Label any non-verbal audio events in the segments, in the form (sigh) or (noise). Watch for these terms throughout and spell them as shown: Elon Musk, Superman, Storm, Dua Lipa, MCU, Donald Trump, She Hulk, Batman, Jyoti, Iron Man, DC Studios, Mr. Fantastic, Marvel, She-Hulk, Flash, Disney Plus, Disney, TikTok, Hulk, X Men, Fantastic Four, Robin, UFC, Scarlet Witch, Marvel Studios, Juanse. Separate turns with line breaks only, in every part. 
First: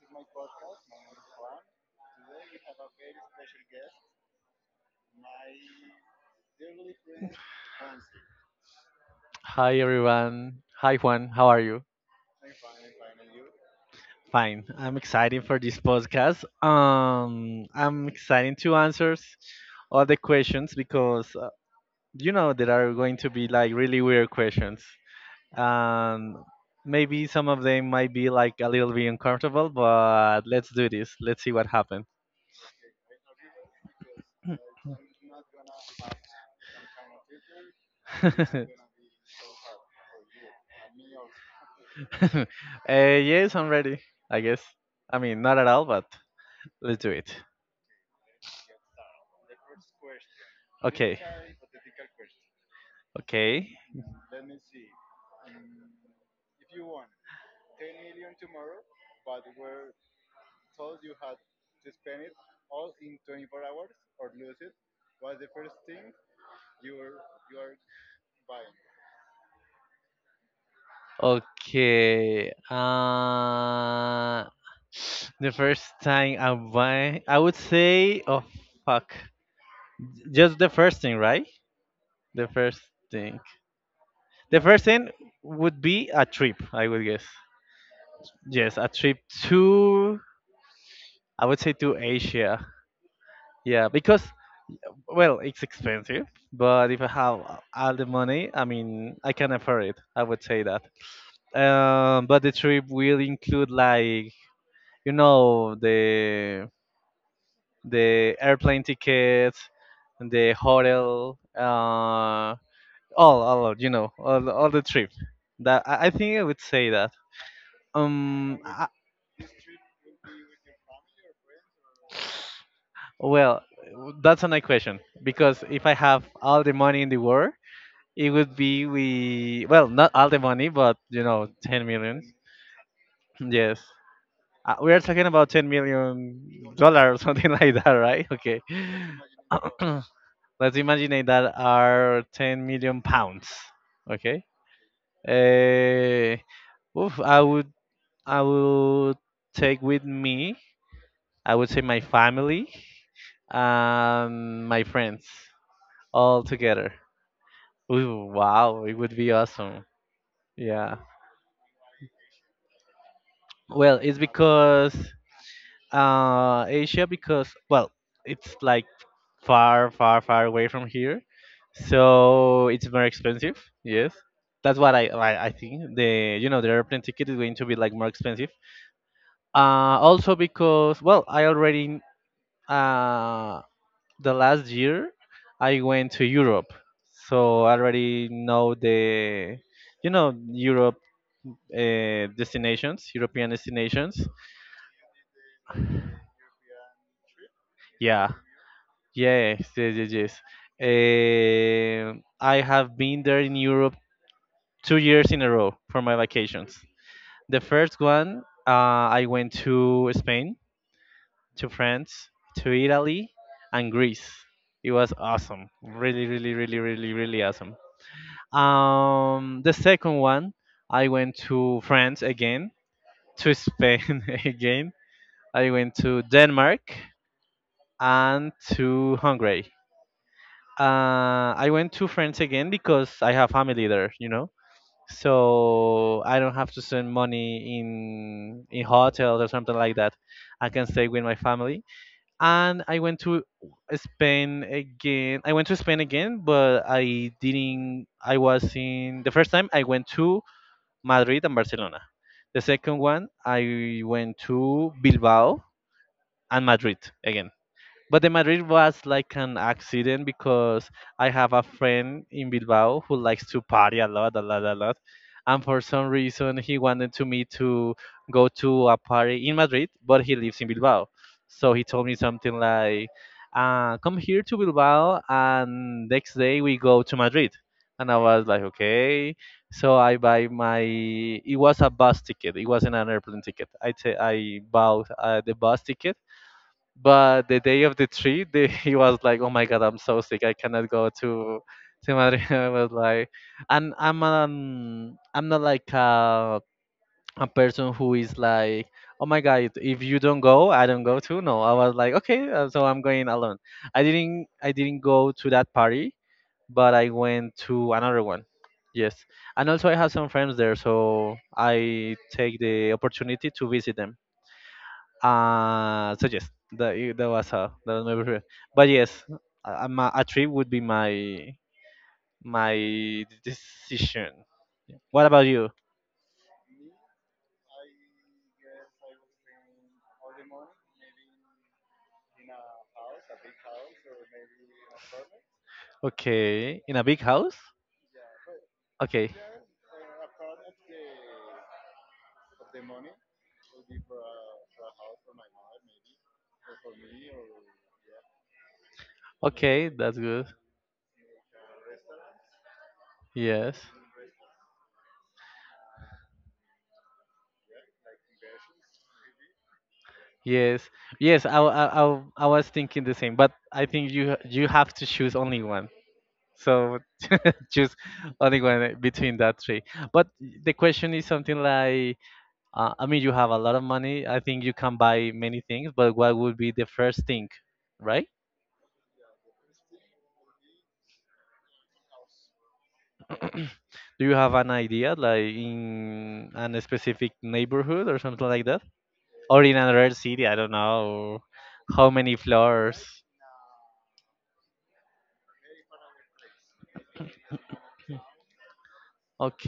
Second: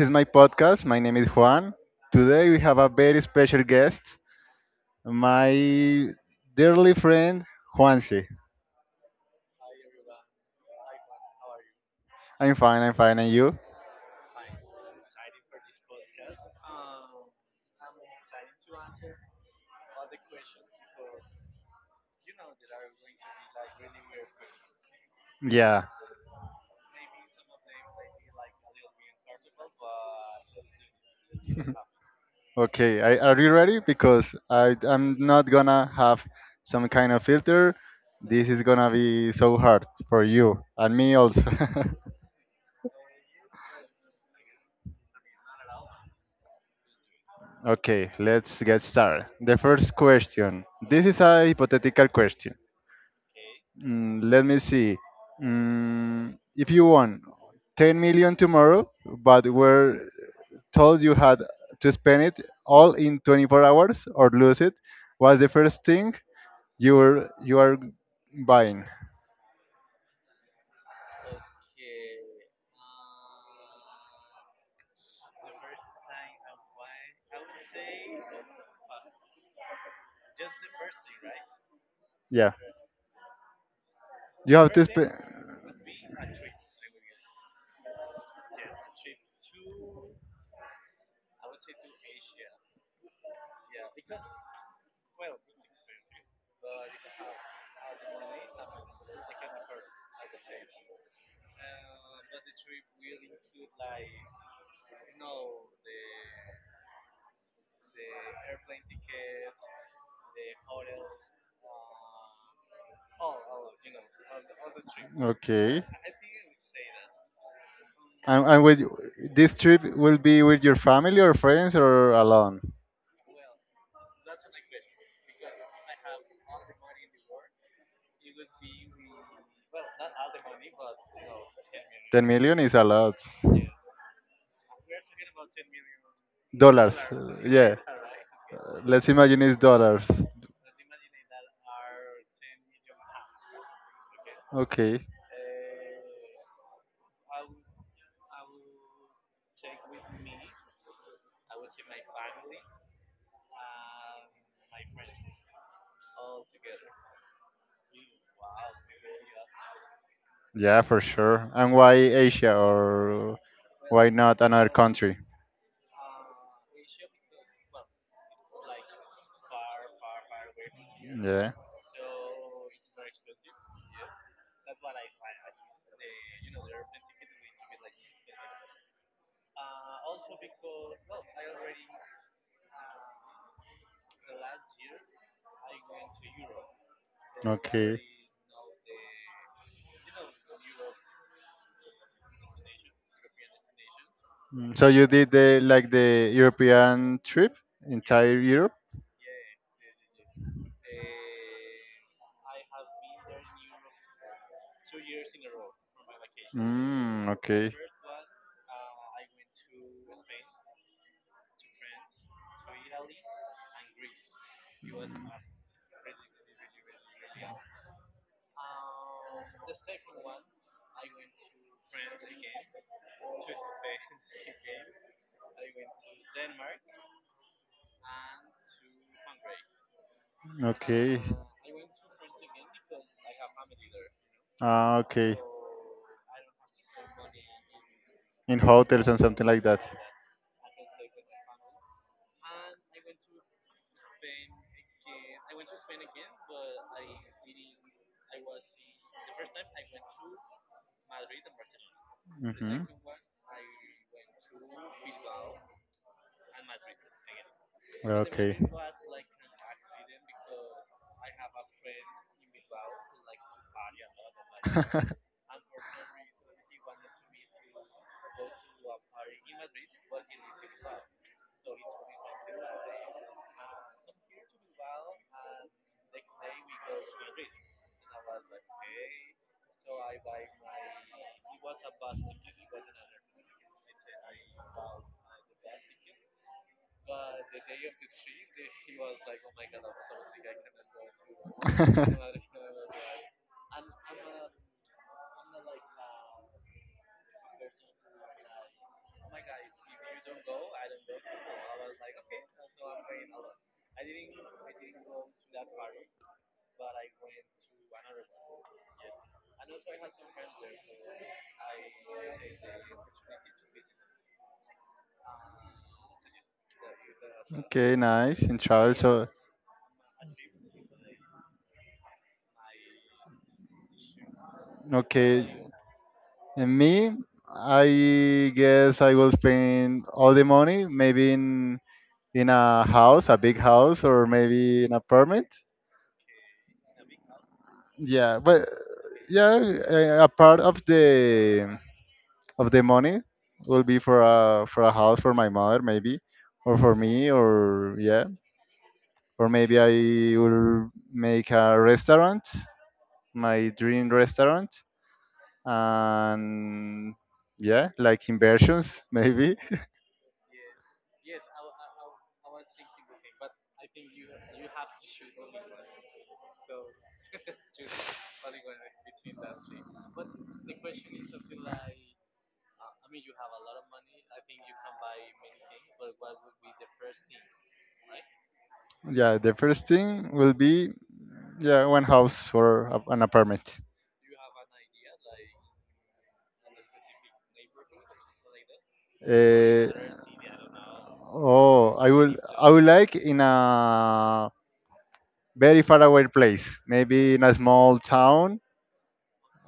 is my podcast. My name is Juan. Today we have a very special guest, my dearly friend, Juanse.
Hi everyone. Hi Juan. How are you?
I'm fine, I'm fine. And you?
Fine. I'm excited for this podcast. I'm excited to answer all the questions because there are going to be like really weird questions.
Yeah.
Um, maybe some of them might be like a little bit uncomfortable, but let's do this. Let's see what happens.
Okay. Are you ready? Because I'm not gonna have some kind of filter.
(laughs)
This is
uh,
gonna be so hard for you and me also. (laughs)
yes, I'm ready. I guess. I mean, not at all, but let's do it.
Okay, let's get started. The first question. This is
Okay.
a hypothetical question.
Okay.
Let me see. If you won 10 million tomorrow, but were told you had to spend it all in 24 hours or lose it, what's the first thing you are buying?
Okay. The first time I buy, I would say, oh fuck, just the first thing, right? The
Yeah,
first thing.
you
The
have to
first thing
spend.
would be a trip, I would guess. Yes, a trip to, I would say to Asia. Yeah, because well, it's expensive, but if I have all the money, I mean, I can afford it. I would say that. But the trip will include like the airplane ticket the hotel all all the trip that
Okay.
I think I would say that
And,
um
and with
I,
this trip, will be with your family or friends or alone?
well that's a nice question because if I have all the money in the world it would be we well not all the money but you know 10 million
10 million is a lot.
(laughs) yes we are talking about 10 million
Dollars.
dollars something (laughs) like
Yeah.
that right okay
Let's imagine it's dollars.
(clears throat) Let's imagine that are 10 million pounds. Okay.
Okay.
Uh, oof, I would take with me. I would say my family and my friends all together. Ooh, wow, it would be awesome.
Yeah,
Yeah.
for sure. And why Asia or
Well,
why
it's
not another
because
country?
Asia because well, it's like far, far, far away from here,
Yeah.
so it's more expensive. Yes, that's what I think. The the airplane ticket is going to be like more expensive. Also because well, I already uh the last year I went to Europe, so I
Okay.
already know the Europe destinations, European destinations.
So you did, the like, the European trip,
Yeah,
entire Europe?
yes, yes, yes, yes. Eh, I have been there in Europe 2 years in a row for my vacations.
Mm,
The
okay.
first one, I went to Spain, to France, to Italy, and Greece. It was awesome. Really, really, really, really, really awesome. The second one, I went to France again, to Spain (laughs) again. I went to Denmark and to Hungary.
Okay.
I went to France again because I have family there, you know.
Ah, okay.
So I don't have to spend money
In
in
hotels and
hotels
something
or
like
something
that.
like that. I can stay with my family. And I went to Spain again. I went to Spain again, but I didn't. I was in the first time I went to Madrid and Barcelona. The
Hmm.
second one I went to Bilbao and Madrid again. But the
Okay.
Madrid was like an accident because I have a friend in Bilbao who likes to party a lot, a lot, a lot.
(laughs)
And for some reason, he wanted to me to go to a party in Madrid, but he lives in Bilbao. So he told me something like, come here to Bilbao, and next day we go to Madrid. And I was like, okay. So I buy my. It was a bus ticket. It wasn't an airplane ticket. I bought the bus ticket but the day of the trip, (laughs) he was like, "Oh my God, I'm so sick. I cannot go to Madrid." (laughs) I was like, and I'm not like a person who is like, "Oh my God, if you don't go, I don't go too." No, I was like, "Okay, so I'm going alone." I didn't go to that party, but I went to another one. Yes, and also I have some friends there, so I take the opportunity to visit them. So yes, that
okay,
was my
nice.
preference.
In
But
travel,
yes,
so
a trip would be my my decision. What about
okay.
you?
And me, I guess I will spend all the money, maybe in a house, a big house, or maybe in apartment.
Okay, in a big house.
Yeah, but
Okay,
yeah, a part of the money will be for a house for my mother, maybe, or for me, or yeah, or maybe
okay, that's
I
good.
will make a restaurant, my
Yes,
dream restaurant, and yeah, like inversions, (laughs) maybe.
yes, yes. I was thinking the same, but I think you have to choose only one. So (laughs) choose only one between that three. But the question is something like I mean, you have a lot of money. I think you can buy many things, but what would be the first thing, right?
Yeah, the first thing will be, yeah, one house or an
(clears throat)
apartment.
Do you have an idea, like in an specific neighborhood or something like that? Or in
Uh,
another city, I don't know.
oh,
How many
I would
floors?
like in a very far away place, maybe in a small town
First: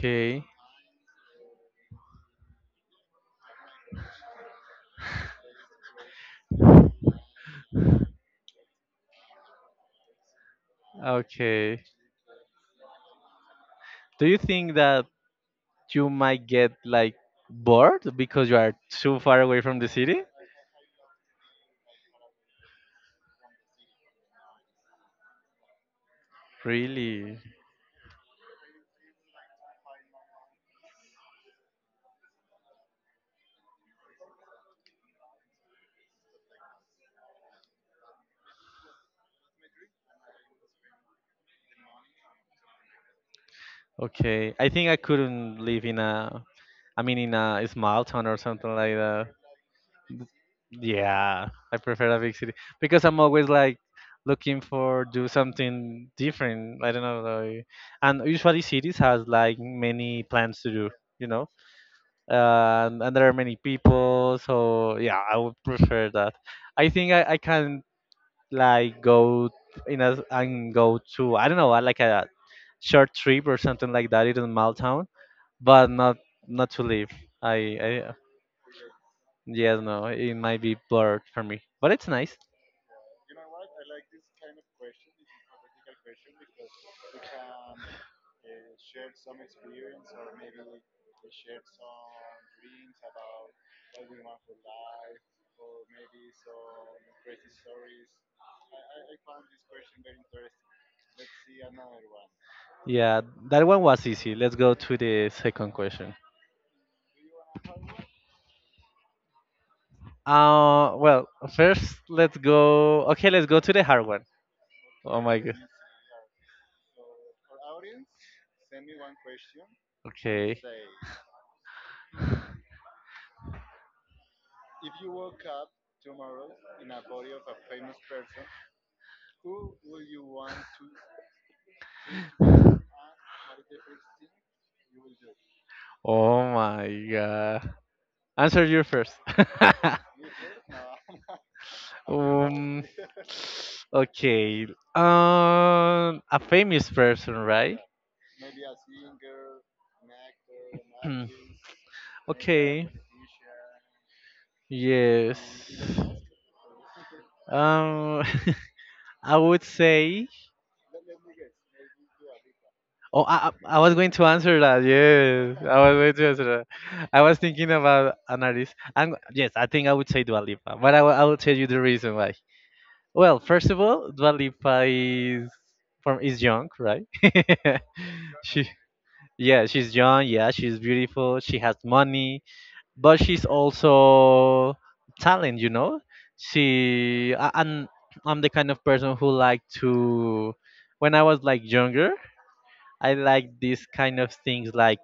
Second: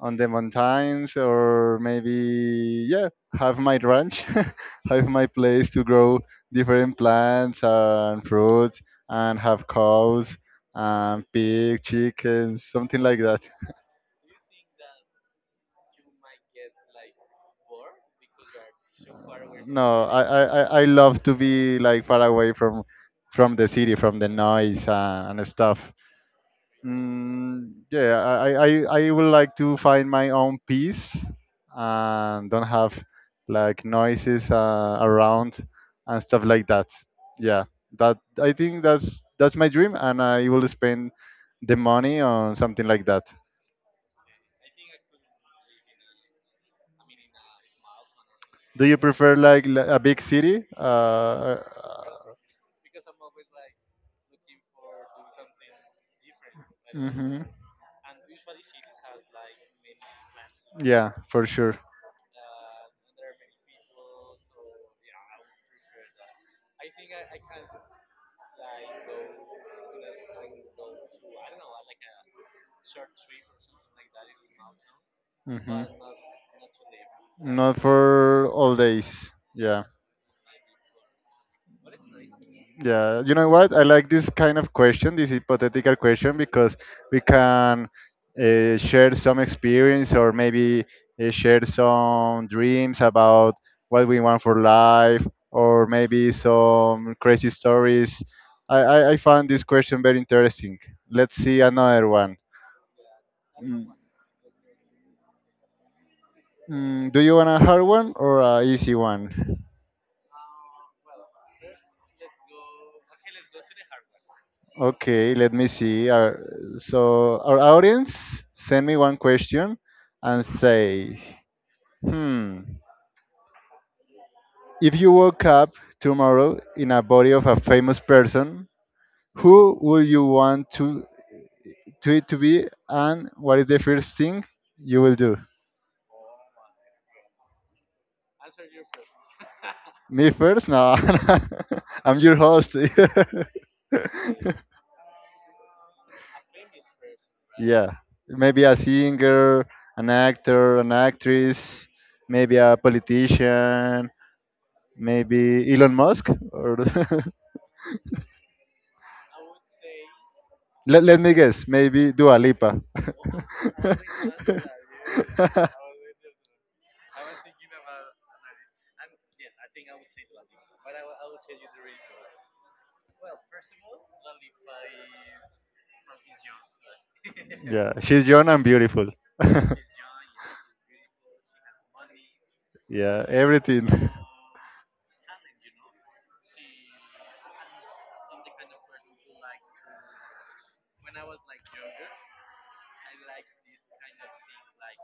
on the mountains, or maybe yeah have my ranch, (laughs) have my place to grow different plants and fruits, and have cows and
okay.
pig, chickens, something like that.
Do you think that you might get like bored because you are too far away from the
No, I,
city?
I, I I love to be like far away from the city, from the noise, and stuff.
Really?
Yeah, I would like to find my own peace and don't have like noises, around and stuff like that. Yeah, that I think that's my dream, and I will spend the money on something like that.
Okay. I think I couldn't live in a, I mean, in a small town or something
Do
like
you
that.
prefer like a big city?
Yeah, I prefer a big city because I'm always like looking for do something different. I don't know,
Hmm.
like, and usually cities has like many plans to do,
Yeah,
you
for
know,
sure.
and there are many people. So yeah, I would prefer that. I think I can like go in a and go to I don't know, like a short trip or something like that in Maltown, town,
Hmm.
but not not to live. I
Not
I
for all days.
yeah
Yeah.
no, it might be blurred for me, but it's nice.
Yeah. You know what? I like this kind of question, this hypothetical question, because we can, share some experience, or maybe, share some dreams about what we want for life or maybe some crazy stories. I found this question very interesting. Let's see another one.
Yeah, that one
Mm.
was easy. Let's go to the second question.
Do you want a hard one or a easy one?
Well, first let's go. Okay, let's go to the hard one. Oh
Okay,
my
let
god.
me see. So our audience, send me one question and
Okay.
say, hmm, if you woke up tomorrow in a body of a famous person, who would you want to it to be, and what is the first thing you will do?
Oh my god. Answer you first.
Me first? No, (laughs) I'm your host.
(laughs) um.
(laughs)
Okay. A famous person, right?
Yeah,
(clears throat)
maybe a singer, an actor, an
Hmm.
actress, maybe a
okay.
politician, maybe Elon
Yes.
Musk, or
Um. (laughs) I would say.
(laughs) let me guess, maybe Dua Lipa.
Oh, I was going to
(laughs)
answer that. Yes, I was going to answer that. I was thinking about an artist. And yes, I think I would say Dua Lipa, but I will tell you the reason why. Well, first of all, Dua Lipa is young, right? (laughs)
Yeah, she's young and
she
beautiful. (laughs)
yeah, she's young. Yeah, she's beautiful. She has money, but
Yeah,
she's
everything.
also talent. You know, she I, I'm the kind of person who like to when I was like younger, I like these kind of things,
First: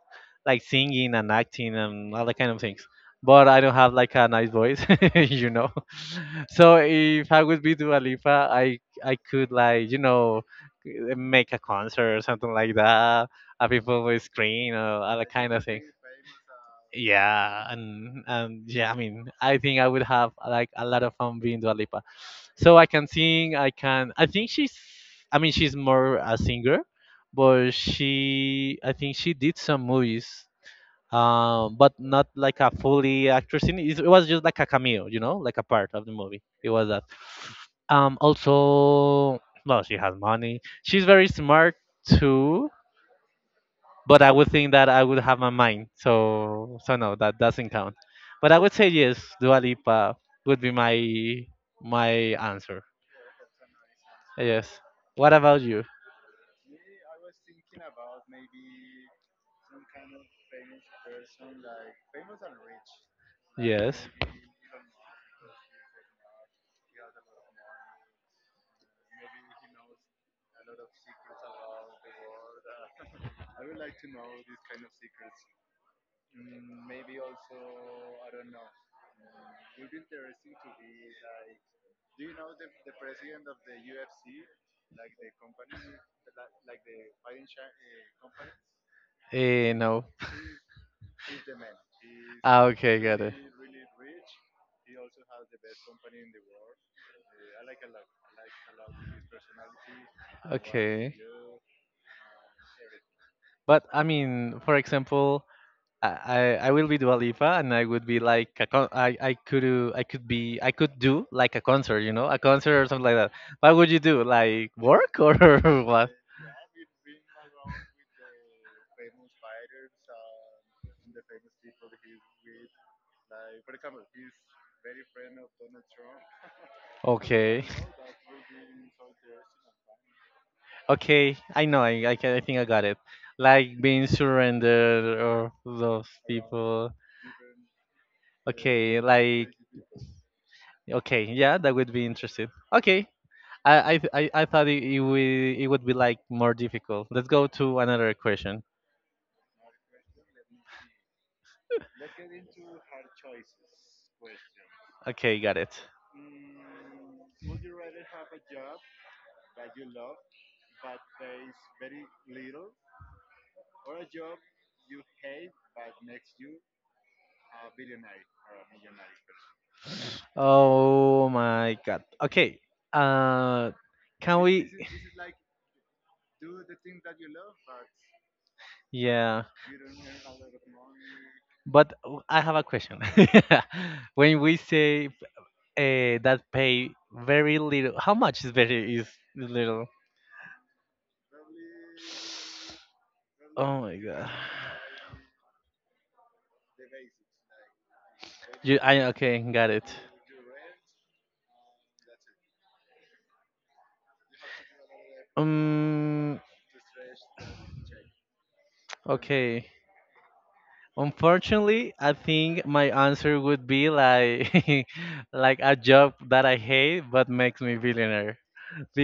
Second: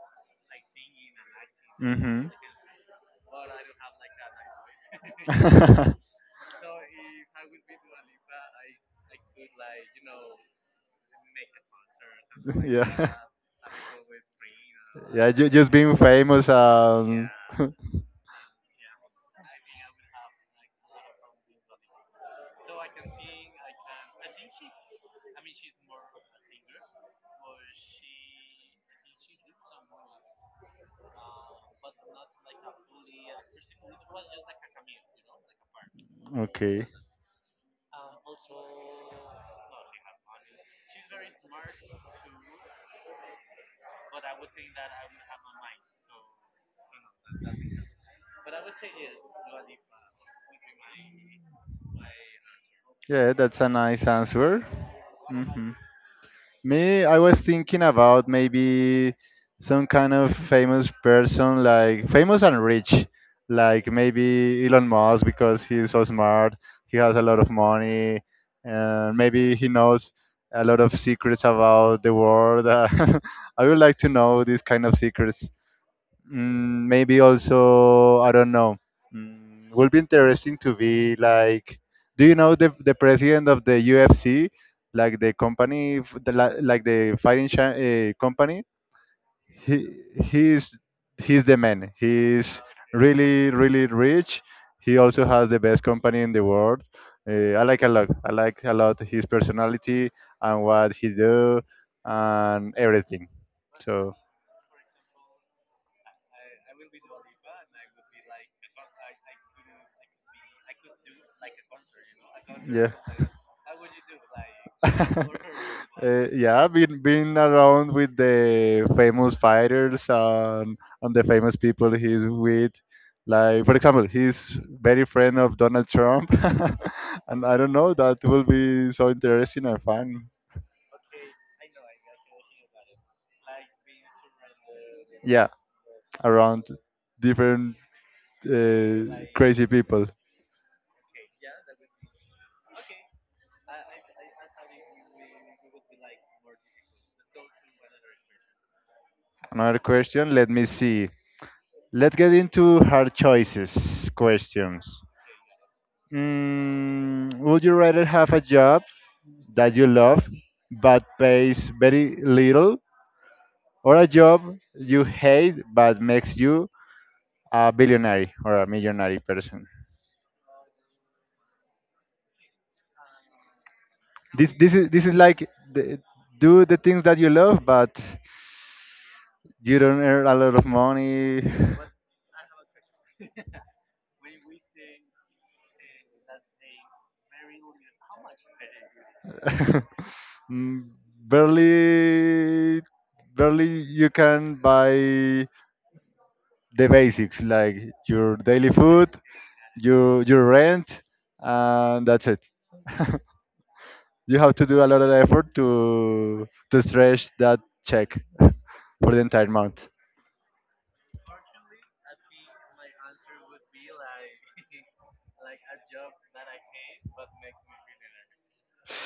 like singing and acting
(laughs)
and all
Hmm.
that kind of things. But I don't have like a nice voice, (laughs) you know.
(laughs)
(laughs) So if I would be Dua Lipa, I could like make a concert or something like
Yeah.
that, and people will scream or other
Yeah,
kind of
just
thing.
being famous.
Yeah,
(laughs)
and yeah, I mean, I think I would have like a lot of fun being Dua Lipa. So I can sing. I can. I think she's. I mean, she's more a singer, but she. I think she did some movies, but not like a fully actress. In it. It was just like a cameo, you know, like a part of the movie. It
Okay.
was that. Also, well, she has money. She's very smart too but I would think that I would have my mind. So no, that doesn't count. But I would say yes, Dua Lipa would be my answer.
Yeah, that's a nice answer.
Yes. What about
Mhm.
you?
Me, I was thinking about maybe some kind of famous person, like famous and rich, like
Yes.
maybe Elon Musk because he's so smart, he has a lot of money, and maybe he knows a lot of secrets about the world. (laughs) I would like to know these kind of secrets. Maybe also, I don't know. Would be interesting to be like, do you know the president of the UFC, like the company, like the fighting company?
Eh,
He
no.
he's he's the man. He's
Ah, okay, got it.
really really rich. He also has the best company in the world. I like a lot. I like a lot his personality and what he
Okay.
do and everything.
But I
So
mean, for example, I, I I will be Dua Lipa and I would be like I could do like a concert, you know, a concert or
yeah.
something like
(laughs)
that. What would you do? Like work or
(laughs)
(laughs) what?
Yeah, been around with the famous fighters and the famous people he's with. Like for example, he's very friend of Donald Trump, (laughs) and I
Okay.
don't know that will be so interesting and fun.
Okay, I know. I think I got it. Like being surrendered
Yeah,
or those
around
people.
different,
Okay, like
crazy people.
okay, yeah, that would be interesting. Okay, I thought it would be like more difficult. Let's go to another question.
Another question. Let me see. Let's get into hard choices questions.
Okay, got it.
Would you rather have a job that you love but pays very little, or a job you hate but makes you a billionaire or a millionaire person?
Oh my God. Okay. Uh, can we?
This is
(laughs)
like the, do the things that you love but
Yeah,
you don't earn a lot of money.
but I have a question. (laughs) When we say that pay very little, how much is little?
(laughs) Mm, barely barely
Oh my
you
God.
can buy the basics, like your daily
I
food,
okay, got it.
your rent, and that's it. (laughs) You have to do a lot of effort
Um,
to stretch that check (laughs) for the entire
okay.
month.
Unfortunately, I think my answer would be like (laughs) like a job that I hate but makes me billionaire.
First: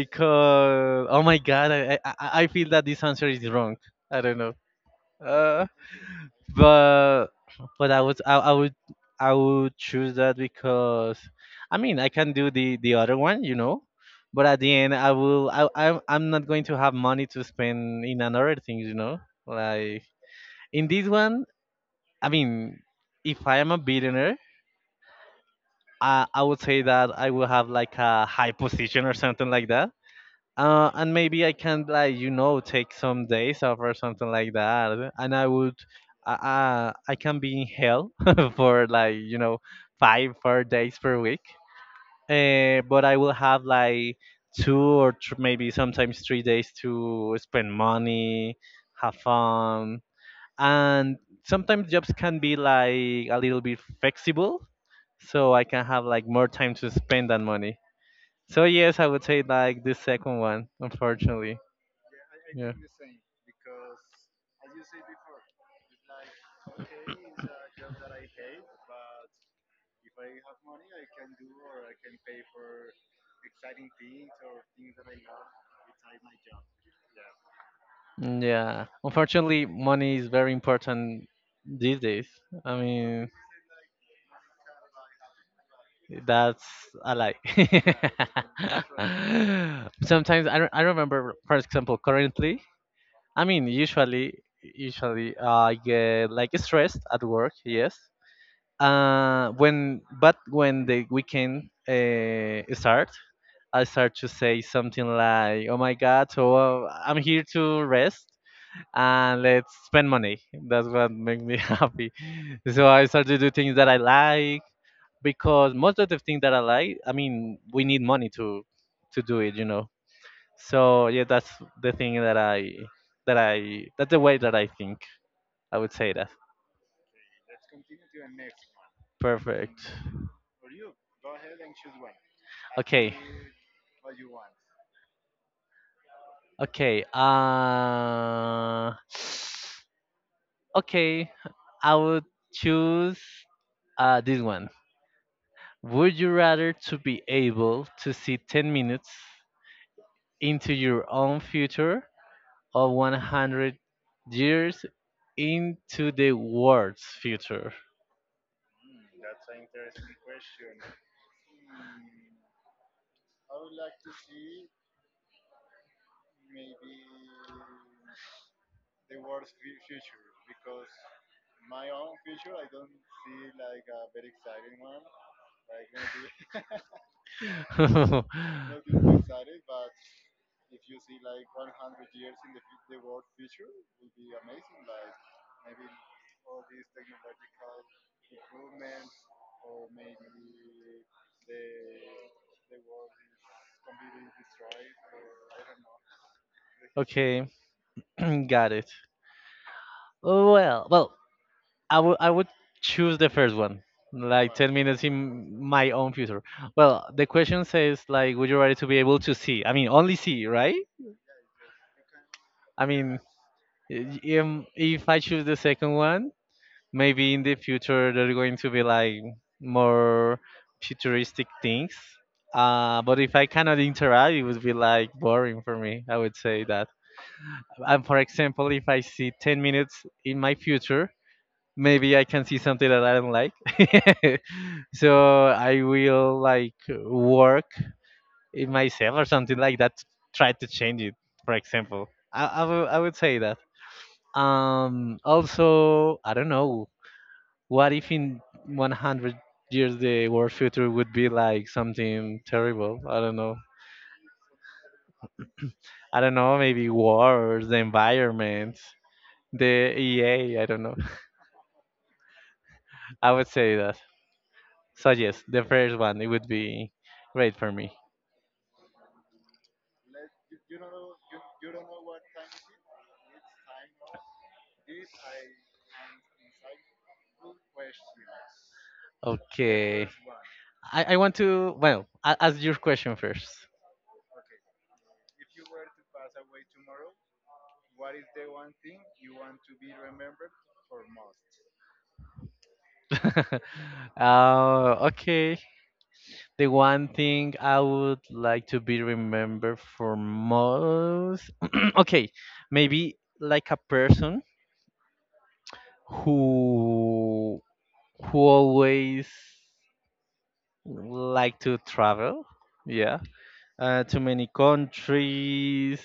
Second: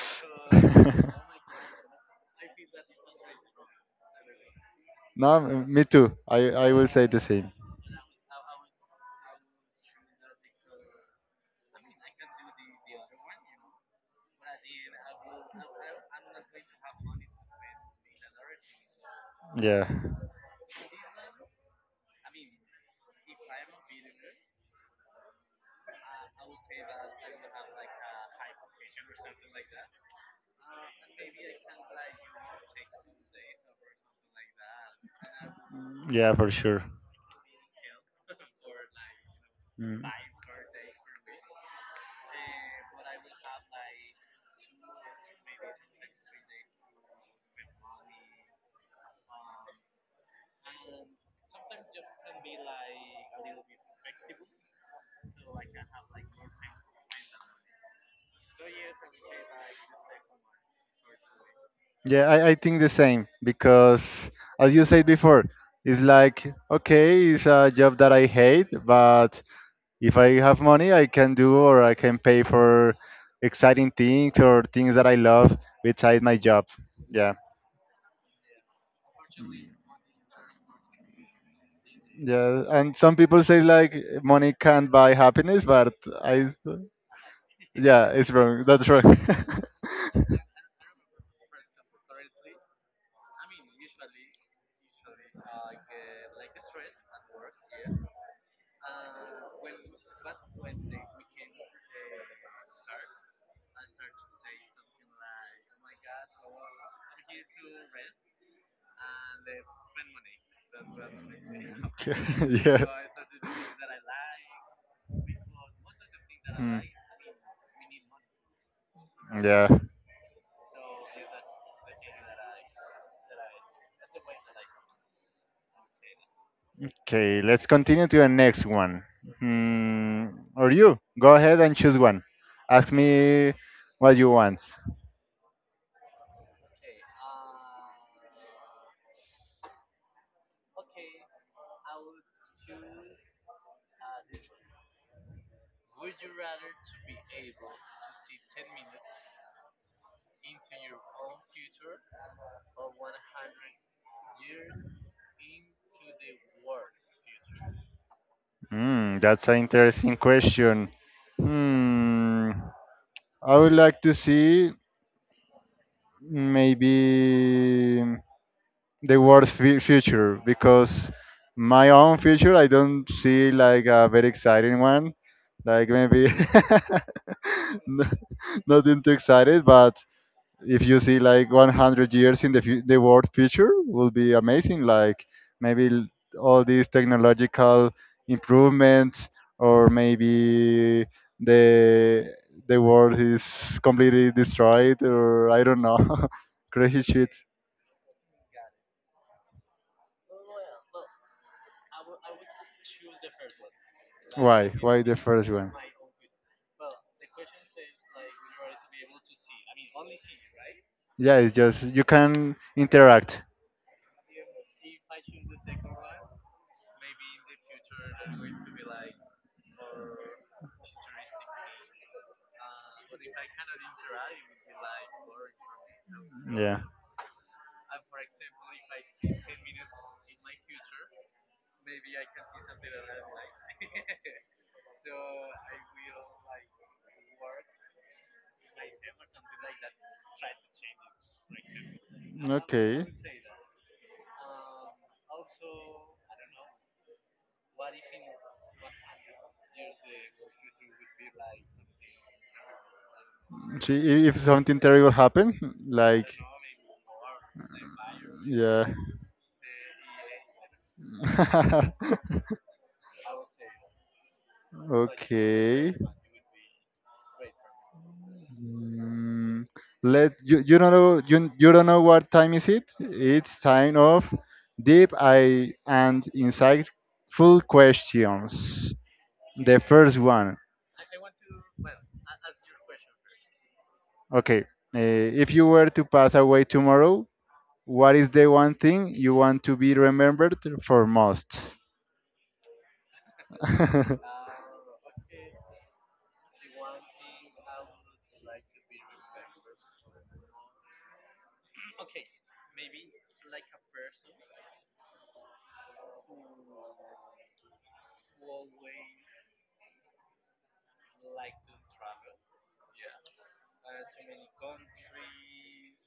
(laughs) No,
oh my god, I feel that this answer is wrong. I don't know. Uh,
me too. I will say the
but
same.
but I would I, I would I would choose that because I mean I can do the other one, you know. But at the end, I'm not going to have money to spend in another thing, you know.
Yeah,
Like in this one, I mean, if I am a billionaire. I would say that I will have like a high position or something like that. And maybe I can like you know take some days off or something like that, and I would,
yeah, for sure.
I can be in hell (laughs) for like you know
Mm.
5 4 days per week. But I will have like two or thr maybe sometimes 3 days to spend money, have fun, and sometimes jobs can be like a little bit flexible, so I can have like more time to spend that money. So yes, I would say like the second one, unfortunately.
Yeah, I think the same, because, as you said before, it's like, okay, it's a job that I hate, but if I have money, I can do or I can pay for exciting things or things that I love besides my job. Yeah.
Yeah, unfortunately, money is very important these days.
Yeah.
I
And some
mean,
people say like money can't buy happiness, but I,
that's a lie.
yeah, it's wrong. That's wrong.
(laughs) Sometimes I remember, for example, currently, I mean, usually I get like
(laughs)
stressed at work, yes. When but when the weekend start, I start to say something like, "Oh my God, so I'm here to rest," and let's spend money. That's what makes me (laughs)
(laughs)
happy.
Off. (laughs)
So I start to do things that I like because most of the things that I like, I mean, we need money to do it,
Yeah.
So yeah, that's the thing that I, that's the way that I think. I would say that.
Okay, let's continue to the next one.
Perfect.
Hmm. Or you, go ahead and choose one. Ask
Okay.
me what you want.
Okay. (sighs) Okay. I would choose this one. Would you rather to be able to see 10 minutes into your own future or 100 years into the world's future?
Hmm, that's an interesting question. Hmm, I would like to see maybe the worst future, because my own future I don't see like a very exciting one. Like maybe (laughs) n-
(laughs)
nothing too excited, but if you see like 100 years in the world future, will be amazing, like maybe all these technological improvements, or maybe the the world is completely destroyed, or I don't know, (laughs) crazy shit.
Okay, (clears throat) got it. Well, well, I would choose the first one, like
why
ten
why
minutes in
the first one?
my own future. Well, the question says like, would you rather to be able to see? I mean, only see, right?
Yeah, it's just you can
I mean,
interact.
if I choose the second one, maybe in the future they're going to be
They
like more futuristic things. But if I cannot interact, it would be like boring for me. I would
So,
say
yeah. I.
that. And for example, if I see 10 minutes in my future, maybe I can see something that I don't like.
(laughs)
(laughs) so I will like work in myself or something like that, try to change it, for example. I would say that. Also, I don't know. What if in 100 years the world future would be like something terrible? I don't know.
See, if something terrible happened,
I don't
like,
know, maybe wars, the environment,
yeah.
the EA, I don't know. (laughs)
(laughs)
I would say that. So yes, the
Okay.
first one, it would be great for me.
Mm, let You don't know, you don't know what time is it? It's time of deep eye and insightful questions. The
Okay.
first one.
I want to, well, ask your question first.
Okay. If you were to pass away tomorrow, what is the one thing you want to be remembered for most?
(laughs)
(laughs)
Okay The one thing I would like to be remembered for most, (clears throat) okay, maybe like a person who who always like to travel, yeah, to many countries,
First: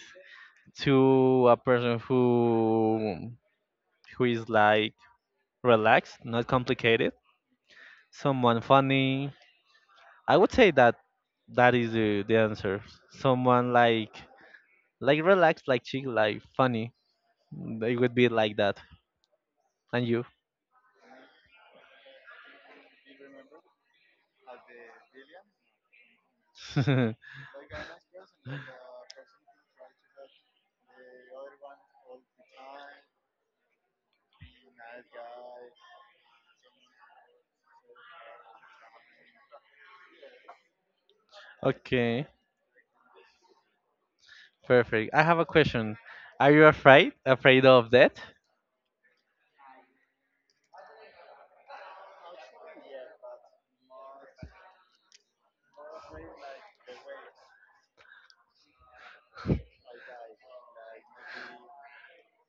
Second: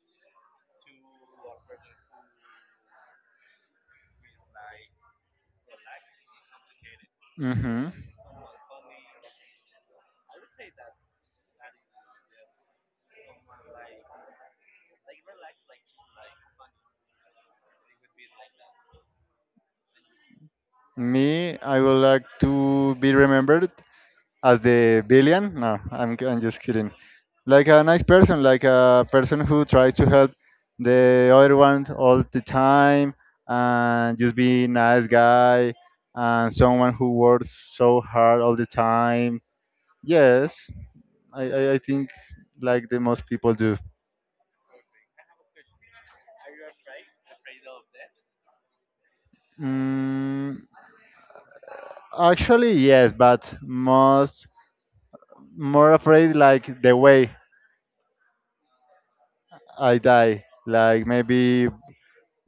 to a person who is like relaxed, not complicated,
Hmm.
someone funny. I would say that that is the answer. Someone like relaxed, like chill, like funny. It would be like that. And you?
Me, I would like to be remembered as the villain. No, I'm just kidding.
(laughs)
Like a nice person, like a person who tries to help the other one all the time and just be nice guy and someone who works so hard all the time. Yes, I think
okay,
like the most people do.
perfect. I have a question. Are you afraid? Afraid of death?
Mm, Actually, yes, but most more afraid like the way I die, like maybe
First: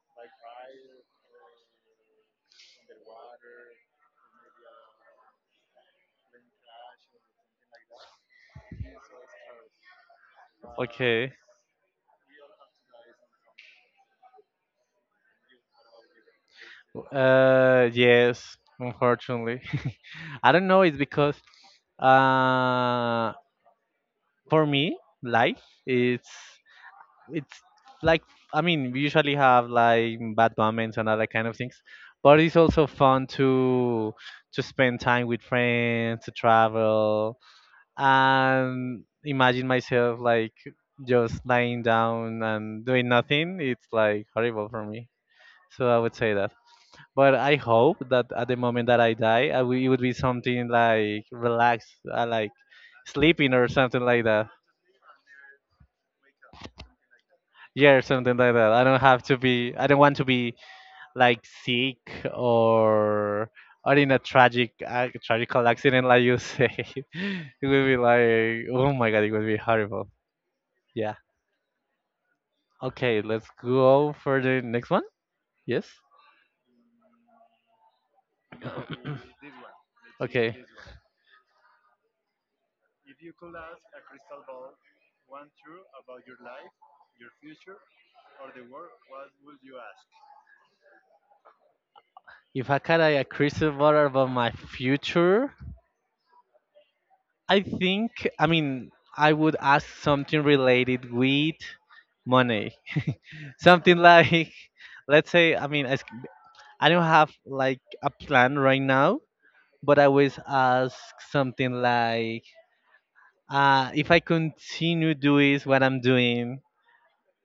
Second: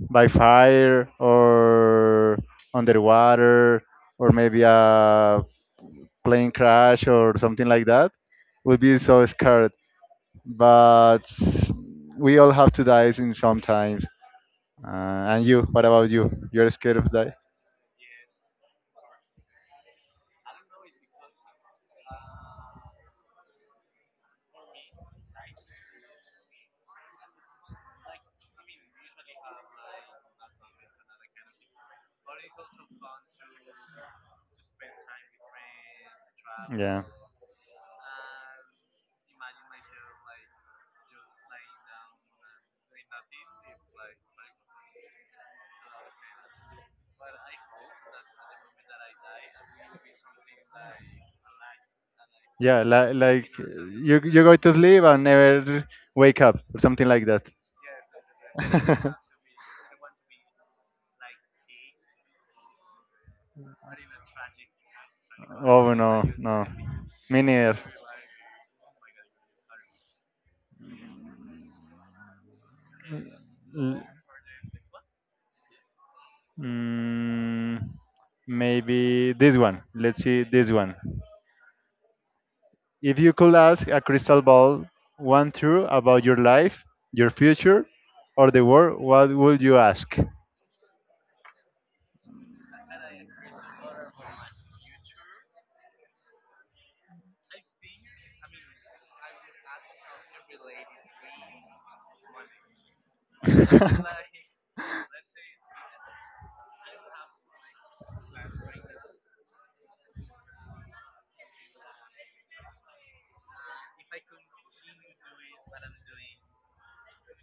by fire or underwater or maybe a plane crash or something like that, would be so scared. But
Okay.
we all have to die in sometimes. Uh, and you, what about you? You're scared of die?
Yes, unfortunately. (laughs) I don't know. It's because uh, for me, life it's it's like I mean, we usually have like bad moments and other kind of things, but it's also fun to spend time with friends, to
Yeah.
travel, and imagine myself like just lying down and doing nothing, it's like horrible for me. So I would say that, but I hope that at the moment that I die I w- it would be something like relaxed, like
Yeah, like
sleeping or something like
you
that.
go to sleep and never wake up or something like that.
Yeah, something like that.
(laughs)
I don't want to be like sick or in a tragical
Oh,
accident
no,
like you
no.
say. (laughs)
Me
it
neither.
would be like, oh my god, it would be horrible. Yeah. Okay, let's
L-
go for the next one. Yes?
Mm, Maybe this one. Let's see
Okay.
this one. If you could ask a crystal ball one truth about your life, your future, or the world, what would you ask?
If I had a crystal ball about my future, I think, I mean, I would ask something related with money. Something like, (laughs) let's say, I mean, I don't have like a plan right now, but I always ask something like, if I continue doing what I'm doing,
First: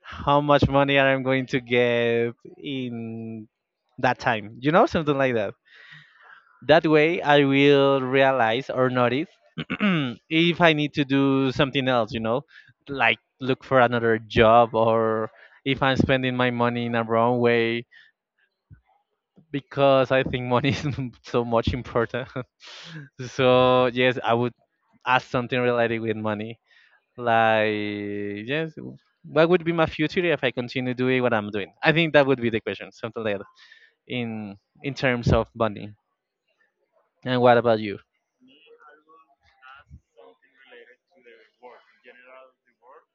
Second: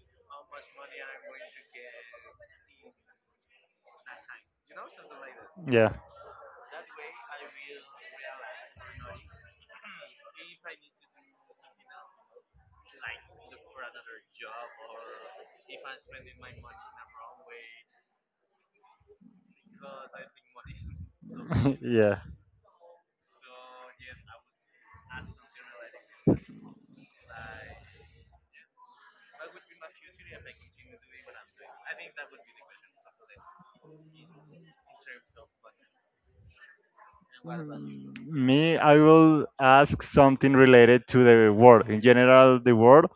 how much money I'm going to
(laughs)
get in that time, you know, something like that.
Yeah.
That way, I will realize or notice (clears throat) if I need to do something else, you know, like look for another job or if I'm spending my money in a wrong way because I think money is (laughs) so much
(laughs) Yeah.
important. (laughs) so, yes, I would ask something related with money. Like, yes, what would be my future if I continue doing what I'm doing? I think that would be the question, something like that, in terms of money. And what about you?
Me, I will ask something related to the world in general, the world.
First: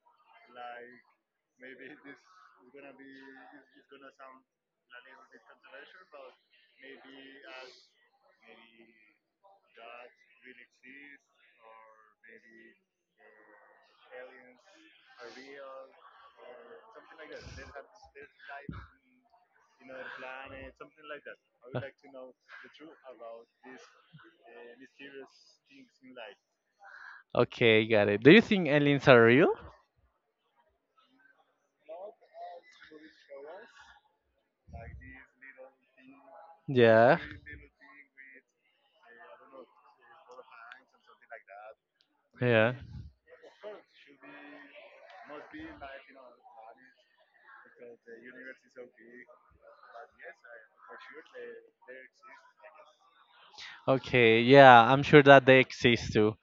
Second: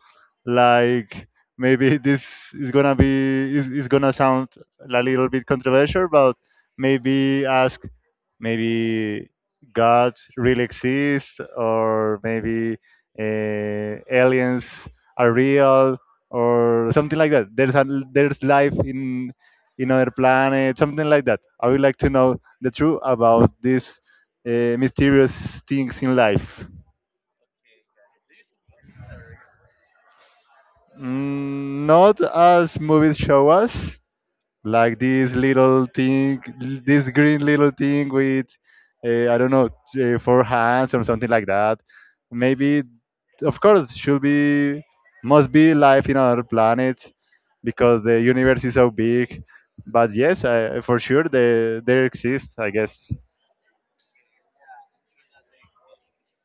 Like maybe this is gonna be, is gonna sound a little bit controversial, but maybe ask, maybe God really exists, or maybe, aliens are real, or something like that. There's life in other planets, something like that. I would like to know the truth about these, mysterious things in life.
Okay, got it. Do you think aliens are real?
Not as movies show us, like this little thing, this
Yeah,
green little thing with, I don't know, four hands or something like that.
yeah.
Maybe, of course, should be, must be life in other planet, because the universe is so big. But yes, I, for sure, they exist, I guess.
Okay, yeah, I'm sure that they exist too.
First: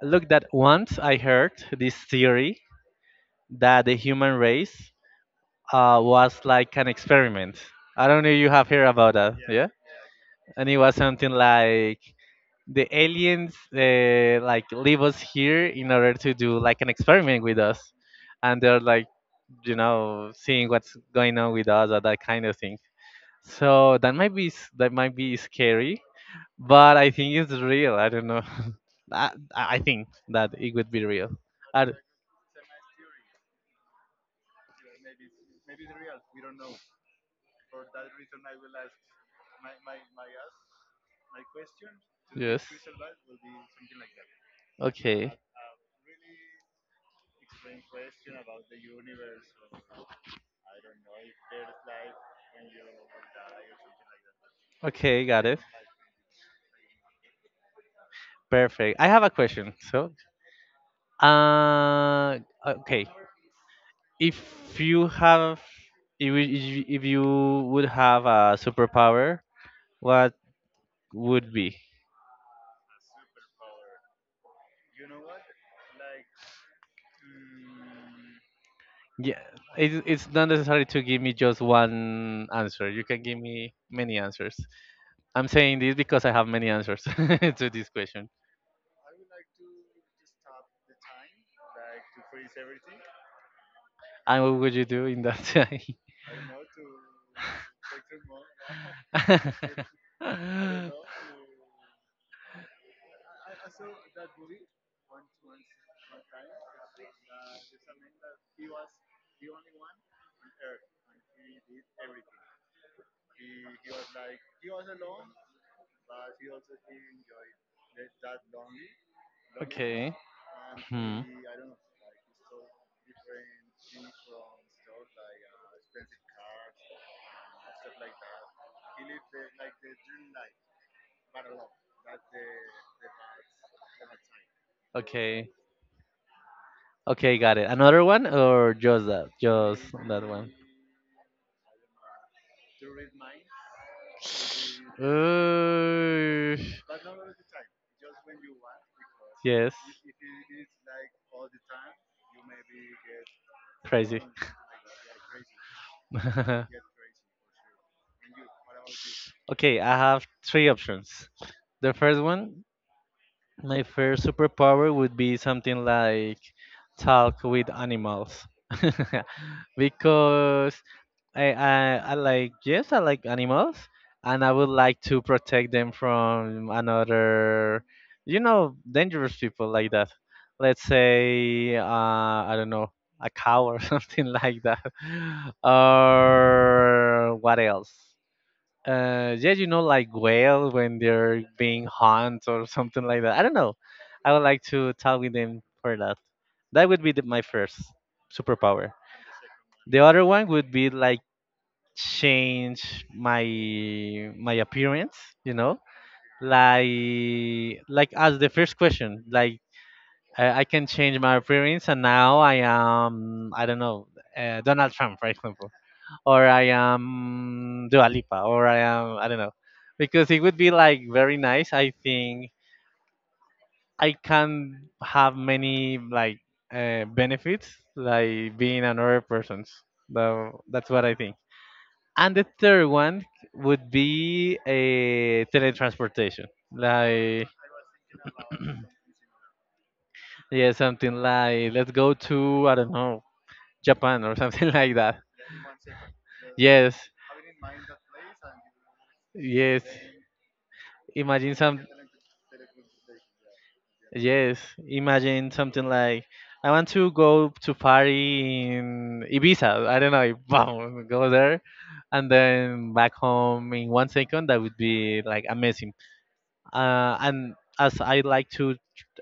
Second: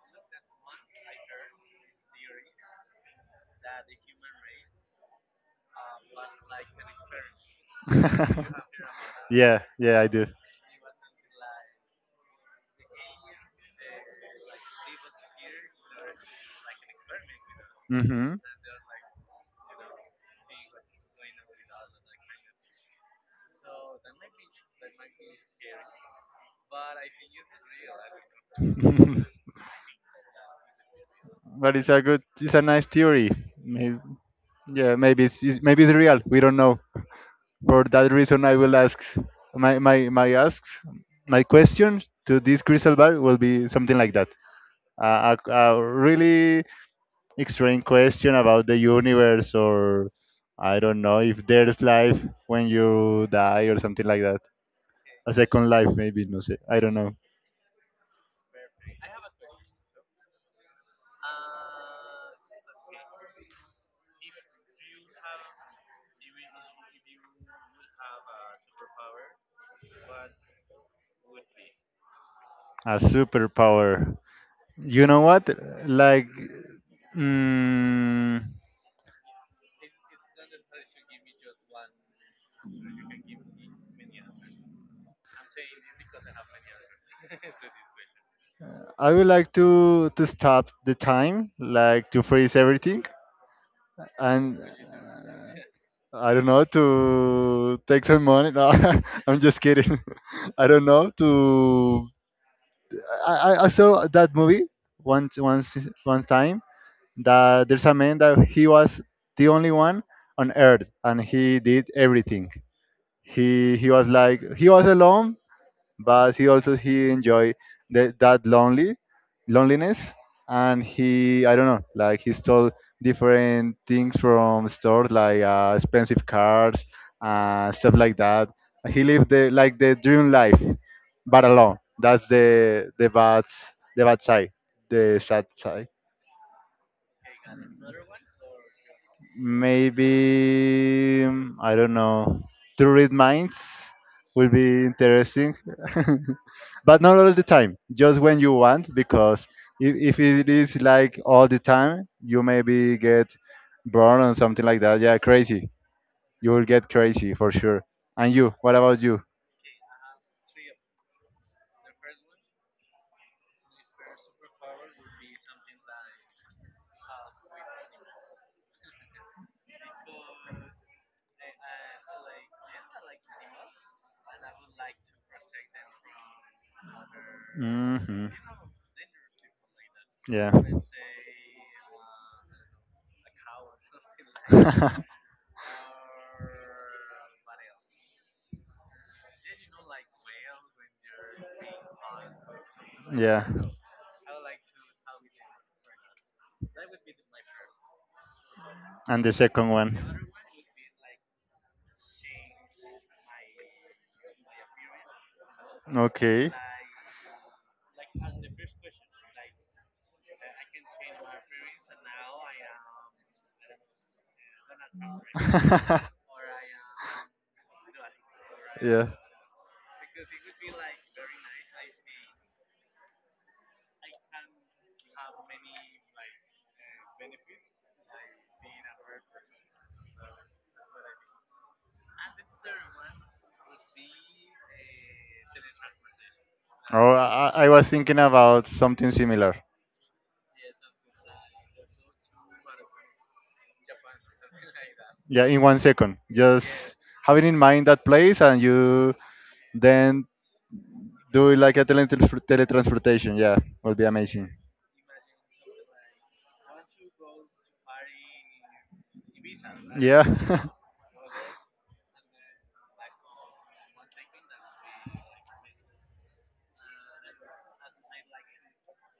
Look, that once I heard this theory that the human race was like an experiment. I don't know if you
(laughs)
have heard about that,
Yeah,
yeah?
yeah, I do.
And it was something like the aliens like leave us here in order to do like an experiment with us,
Mm-hmm.
and they're like, you know, seeing what's going on with us or that kind of thing. So that that might be scary, but I think it's real. I don't know. (laughs)
(laughs)
I think that it would be real.
but
I
it's
d-
a good, It's a nice theory. Maybe, yeah, maybe it's maybe it's real. We don't know. For that reason, I will ask my my my asks my question to this
yes,
crystal ball will be something like that.
okay.
A really extreme question about the universe, or I don't know if there's life when you die or something like that.
Okay,
A
got it.
second life maybe, no sé. I don't know.
Perfect. I have a question. So uh okay, if you have if you if you would have a superpower, what would be?
A superpower. You know what? Like, mm,
Yeah, it, it's not necessary to give me just one answer. You can give me many answers. I'm saying this because I have many answers (laughs) to this question.
I would like to stop the time, like to freeze everything.
And
And
what would you do in that time?
I don't know, to take some money. No, (laughs) I'm just kidding. (laughs) I don't
(laughs)
know. To I saw that movie once one time that there's a man that he was the only one on earth and he did everything. He was like he was alone, but he also he enjoy that that lonely
okay.
loneliness. And
Hmm.
he, I don't know, like he stole different things from stores like expensive cars, stuff like that. He lived the like the dream life, but alone. That's the bad side, the sad
Okay.
side.
Okay, got it. Another one or just that? Just that one.
Maybe I don't know. To read minds will be interesting. (laughs)
Uh,
But not all the time, just when you want, because
yes.
if it is like all the time, you maybe get
Crazy.
burned or something like that. Yeah, crazy. You will
(laughs)
get crazy for sure. And you, what about you?
okay, I have three options. The first one, my first superpower would be something like talk with animals. (laughs) because I like, yes, I like animals, and I would like to protect them from another,
Hmm.
you know, dangerous people like that.
Yeah.
Let's say I don't know, a cow or (laughs) something like that,
(laughs)
or
(laughs)
what else? Yeah, you know, like whale when they're being hunted or something like that. I
Yeah.
don't know. I would like to talk with them for that. That would be my first superpower.
And the second one.
The other one would be like change my appearance, you know,
Okay.
like as the first question, like I can change my appearance and now I am, I don't know, Donald Trump, for example,
(laughs)
or I am Dua Lipa, or I
Yeah.
am, I don't know, because it would be like very nice. I think I can have many like benefits like being another person's. So that's what I think. And the third one would be a teletransportation.
Oh,
Like,
I was thinking about something similar.
yeah, something like, let's go to, I don't know, Japan or something (laughs) like that.
Yeah, in 1 second. Just
Yes,
having in mind that place and you
yes.
then do
Imagine
it like
some,
a teletransportation. Yeah, will be amazing.
yes, imagine something like, I want to go to party in Ibiza. I don't
Yeah.
know, (laughs) boom, go there and then back home in 1 second. That would be like amazing. And as I like to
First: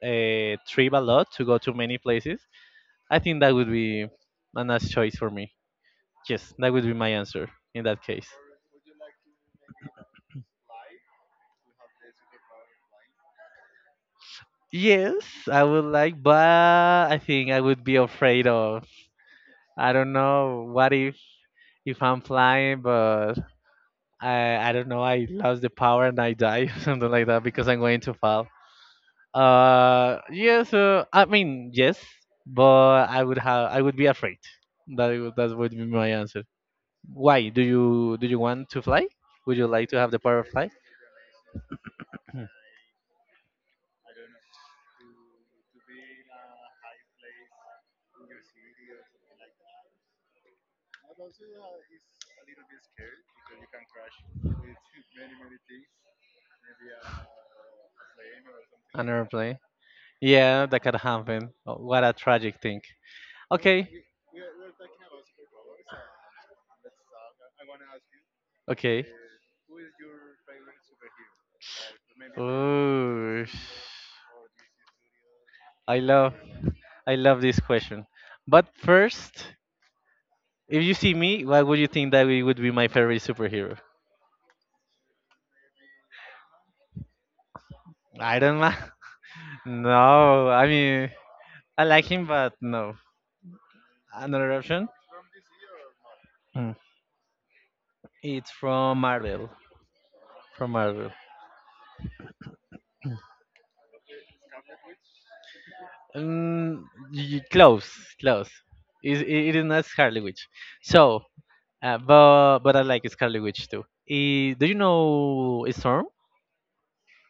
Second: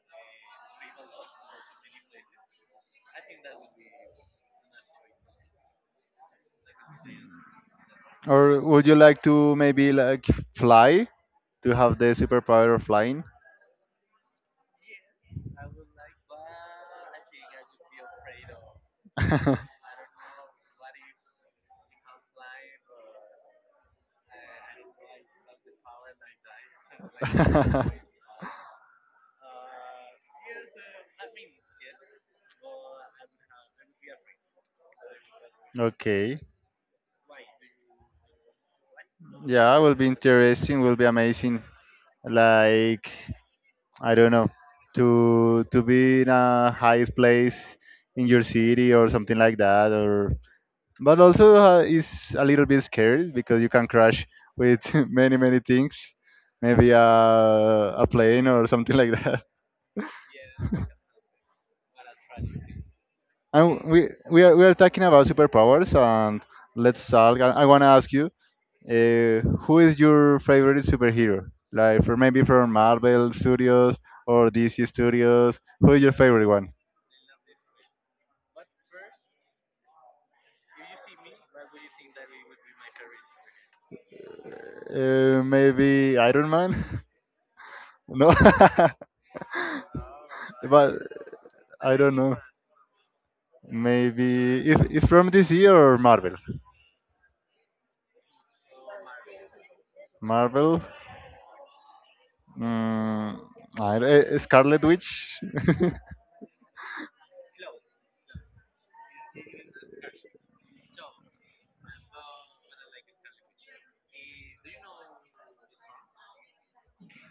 trip a lot to go to many places, I think that would be a nice choice for me. Yes, that would be my answer in that case.
(laughs) Or would you like to maybe like fly, to have the superpower of flying?
Yes, I would like, but I think I would be afraid of.
(laughs)
I don't know what if I'm flying, but I don't know. I lose the power and I die, (laughs) something like that, because I'm going to fall.
(laughs)
Yes. I mean, yes, but I would be afraid. That would be my
Okay.
answer. Why do you want to fly? Would you
Yeah,
like
will
to
be
have the power of flight?
interesting. Will be amazing. Like, I don't know, to be in a highest place in your city or something like that. Or but also is a little bit scary because you can crash with (laughs) many many things, maybe a plane or something (laughs)
An
like that.
airplane? Yeah, that could happen. Oh, what a tragic thing.
And
Okay,
we are talking about superpowers, and let's talk. I want to ask you,
okay.
who is your favorite superhero? Like for maybe from Marvel
Ooh,
Studios or DC Studios. Who
I
is your
love
favorite one?
I love this question. But first, if you see me, what would you think that we would be my favorite superhero?
Maybe Iron Man. (laughs) No,
Iron Man? (laughs) No, I
(laughs) but
mean, I
I
like
don't
him,
know.
but no. Another
Maybe it's
option?
it's from DC or Marvel.
Mm. It's from Marvel. From
Marvel.
Marvel.
Mm, I, eh, Scarlet Witch. (laughs)
Mm, close, close. It is not Scarlet Witch. So, but I like Scarlet Witch too. Eh, do you know Storm?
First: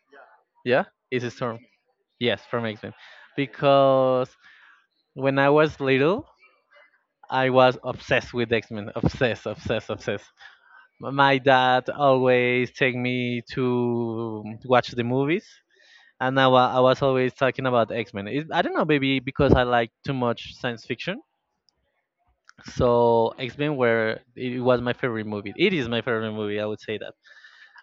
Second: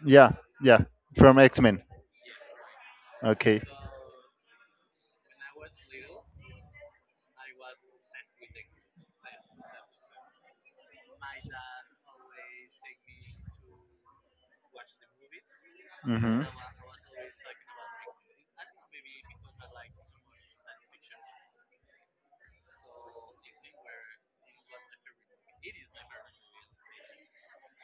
Yeah, yeah,
Yeah, it's
from
Storm.
X Men.
Yes, from X Men.
Okay.
Because when I was little, I was obsessed with X Men. Obsessed, obsessed, obsessed. My dad always take me to watch the movies, and
Mm-hmm.
I was always talking about X Men. I don't know, maybe because I like too much science fiction. So X-Men were it was my favorite movie. It is my favorite movie, I would say that.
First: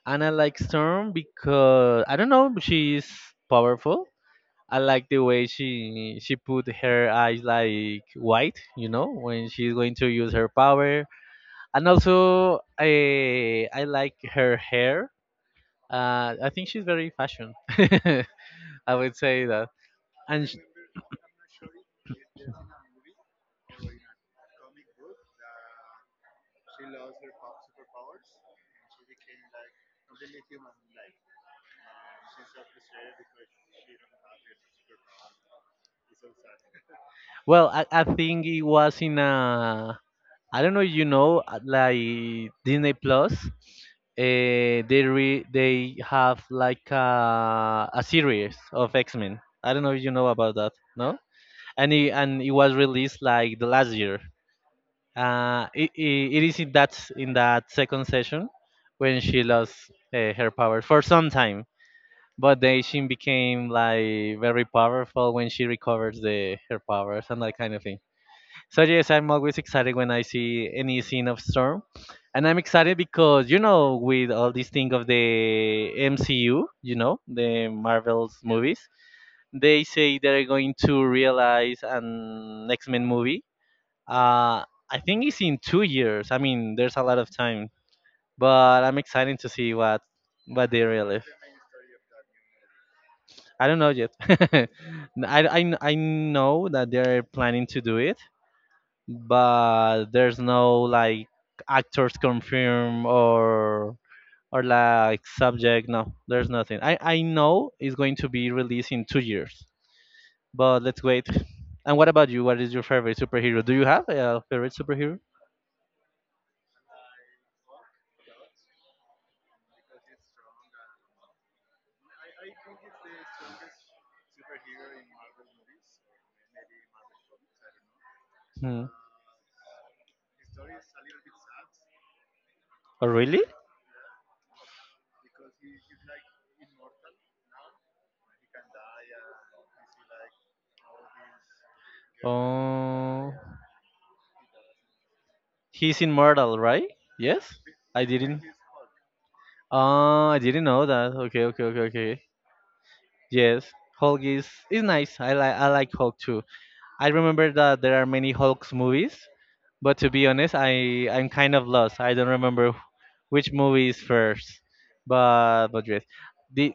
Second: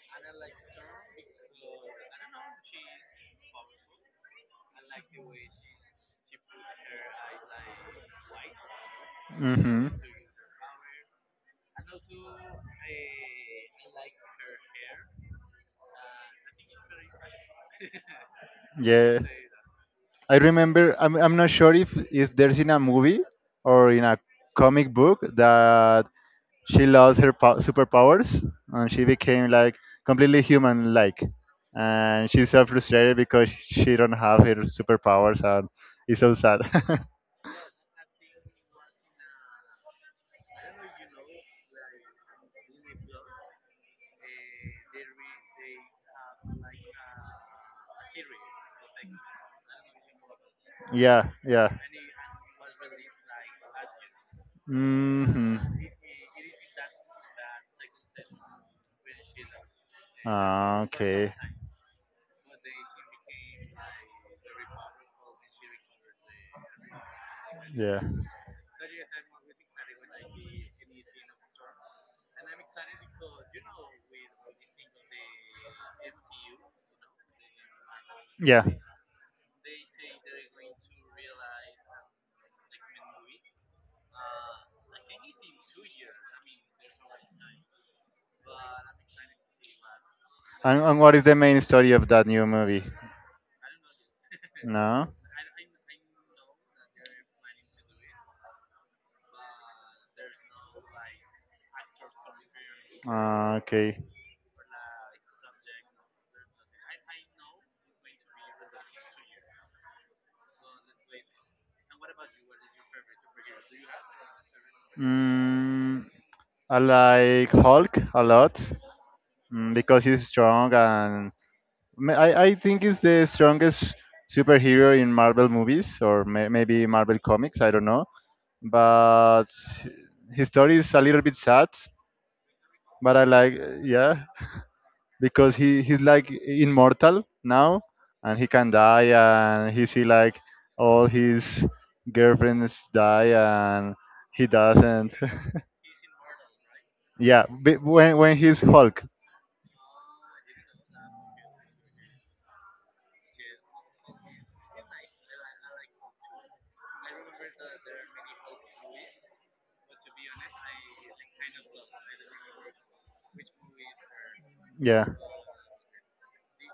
And I like Storm because, I don't know, she's powerful. I like the way she put her eyes like white, you know, when she's
Mm-hmm.
going to use her power. And also I like her hair. I think she's very fashion. (laughs) I would
Yeah.
say that.
I
And sh-
remember. I'm not sure if there's in a movie or in a comic book that she lost her superpowers and she became like completely human like, and she's so frustrated because she don't have her superpowers and it's so sad. (laughs)
well, I think it was in a, I don't know if you know, like Disney Plus, they have like a series of X Men. I don't know if you know about that, no?
Yeah, yeah.
And it was released like the last year.
Hmm.
It is in that in that second session when she lost her power
Ah,
for some
okay.
time, but then she became like very powerful when she recovers the her powers and that kind of
Yeah.
thing. So yes, I'm always excited when I see any scene of Storm, and I'm excited because, you know, with all this thing of the MCU, you know, the Marvel's
Yeah.
movies, they say they're going to realize an X-Men movie. Uh, I think it's in 2 years. I mean, there's a lot of time, but I'm excited to see what they
And what
really.
is the main story of that new movie?
I don't know yet. (laughs)
No.
N- I know that they're planning to do it, but there's no like actors confirm
Ah, okay.
or like subject. No, there's nothing. I know it's going to be released in 2 years, but let's wait. And what about you? What is your favorite superhero? Do you have a favorite superhero?
Mm, I like Hulk a lot. Mm, because he's strong and I think he's the strongest superhero in Marvel movies or maybe Marvel comics, I don't know.
Hmm.
But his story is a little bit sad,
Oh
but I
really?
like. Yeah, because he's like immortal now and he can die and he see like all his girlfriends die
Oh,
and he doesn't.
he's immortal, right?
(laughs) Yeah,
Yes, I
when
didn't.
he's Hulk.
Oh, I didn't know that. Okay, okay, okay, okay. Yes, Hulk is nice. I like Hulk too. I remember that there are many Hulk's movies, but to be honest, I'm kind of lost. I don't remember which movie is first.
Yeah.
But yes, did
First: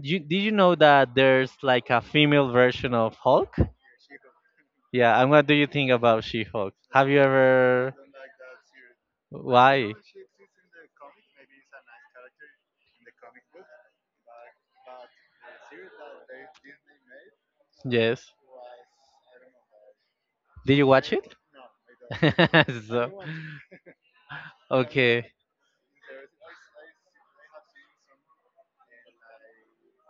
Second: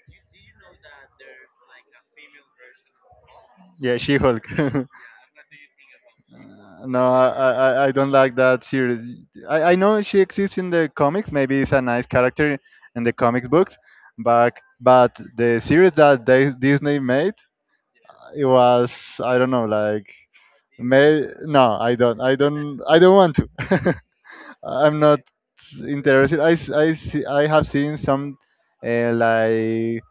did you know that there's like a female version of Hulk?
Yeah, she Hulk. (laughs)
Yeah, and what do you think about She-Hulk? Have
No,
you
I
ever?
don't like that series. I
Why?
know she exists in the comics. Maybe it's a nice character in the comics books, but the series that they, Disney made,
Yes.
it was I don't know like
Did you watch
may
it?
no
(laughs)
I don't
so,
want to. (laughs) I'm not
okay.
interested. I see, I have seen some like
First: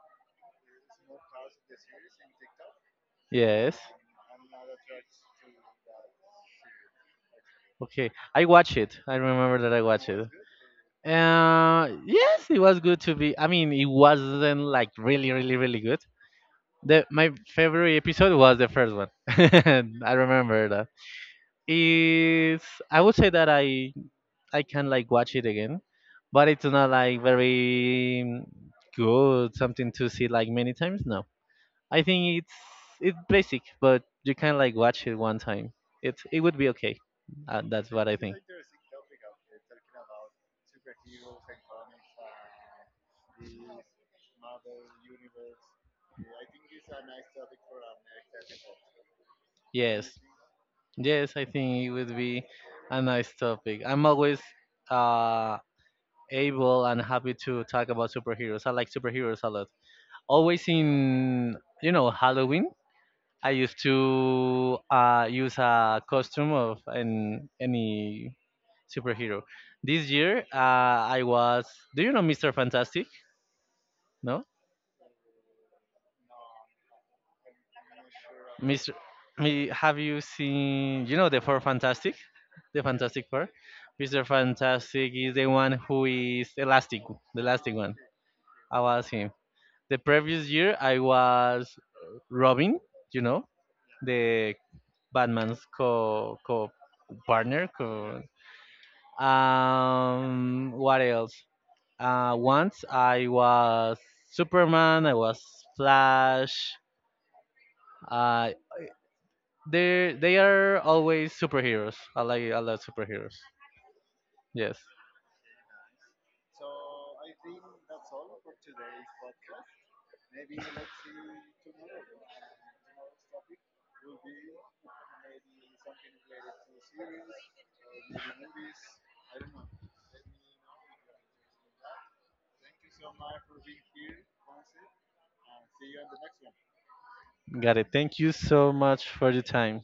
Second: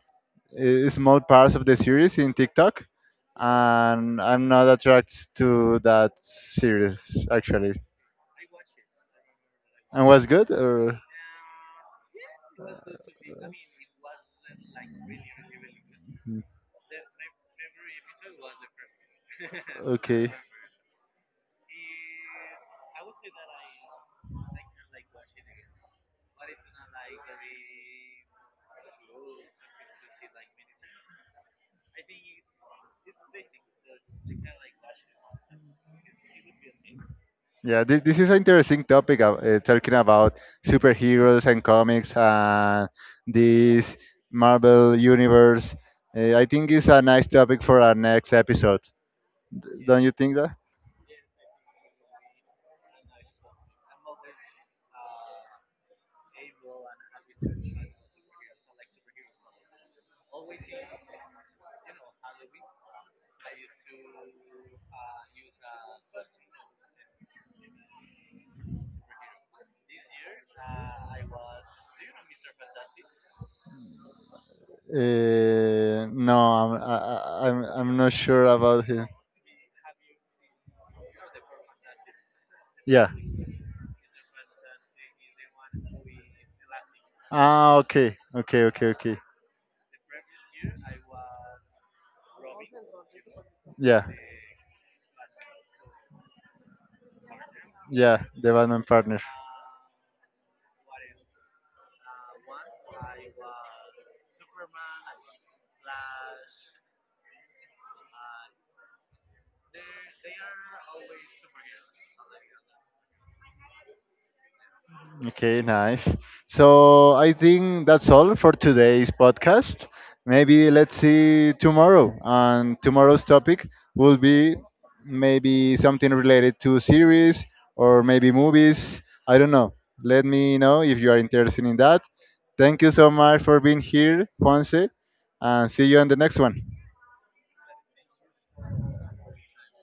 small parts of the series in TikTok,
Yes.
and I'm not attracted to that series actually.
Okay, I watched it. I remember that I
And
watched
was
it.
good? Or
Yes, it was good to be. I mean, it wasn't like really, really, really good. The My favorite episode was the first one. (laughs) I
okay.
remember that. Is I would say that I can like watch it again, but it's not like very good. Something to see like many times. No, I think it's basic, but you can like watch it one time. It would be okay. Uh,
Yeah,
that's what I
this is an
think.
interesting topic of, talking about superheroes and comics and this Marvel universe. I think it's a nice topic for our next episode. Don't
Yes.
you think that?
Yes, I think it would be a nice topic. I'm always uh, able and happy to talk about superheroes. I like superheroes a lot. Always in, you know, Halloween, I used to use a costume of any superhero. This year, I was, do you know Mr. Fantastic? No.
No, I'm not sure about
Mr.
him.
Me, Have you seen, you know, the Four Fantastic? The
Yeah.
Fantastic Four? Mr. Fantastic is the one who is elastic, the elastic
Ah,
one.
okay, okay,
I
okay,
was
okay.
him. The previous year, I was Robin, you know,
Yeah.
the Batman's co co partner. Co
Yeah, the Batman partner.
Um, what else? Once I was Superman, I was Flash. Uh, they are always superheroes. I love superheroes. Yes.
Okay, nice. So I think that's all for today's podcast. Maybe let's see tomorrow. And tomorrow's topic will be maybe something related to series or maybe movies. I don't know. Let me know if you are interested in that. Thank you so much for being here, Juanse, and see you on the next one.
Got it. Thank you so much for your time.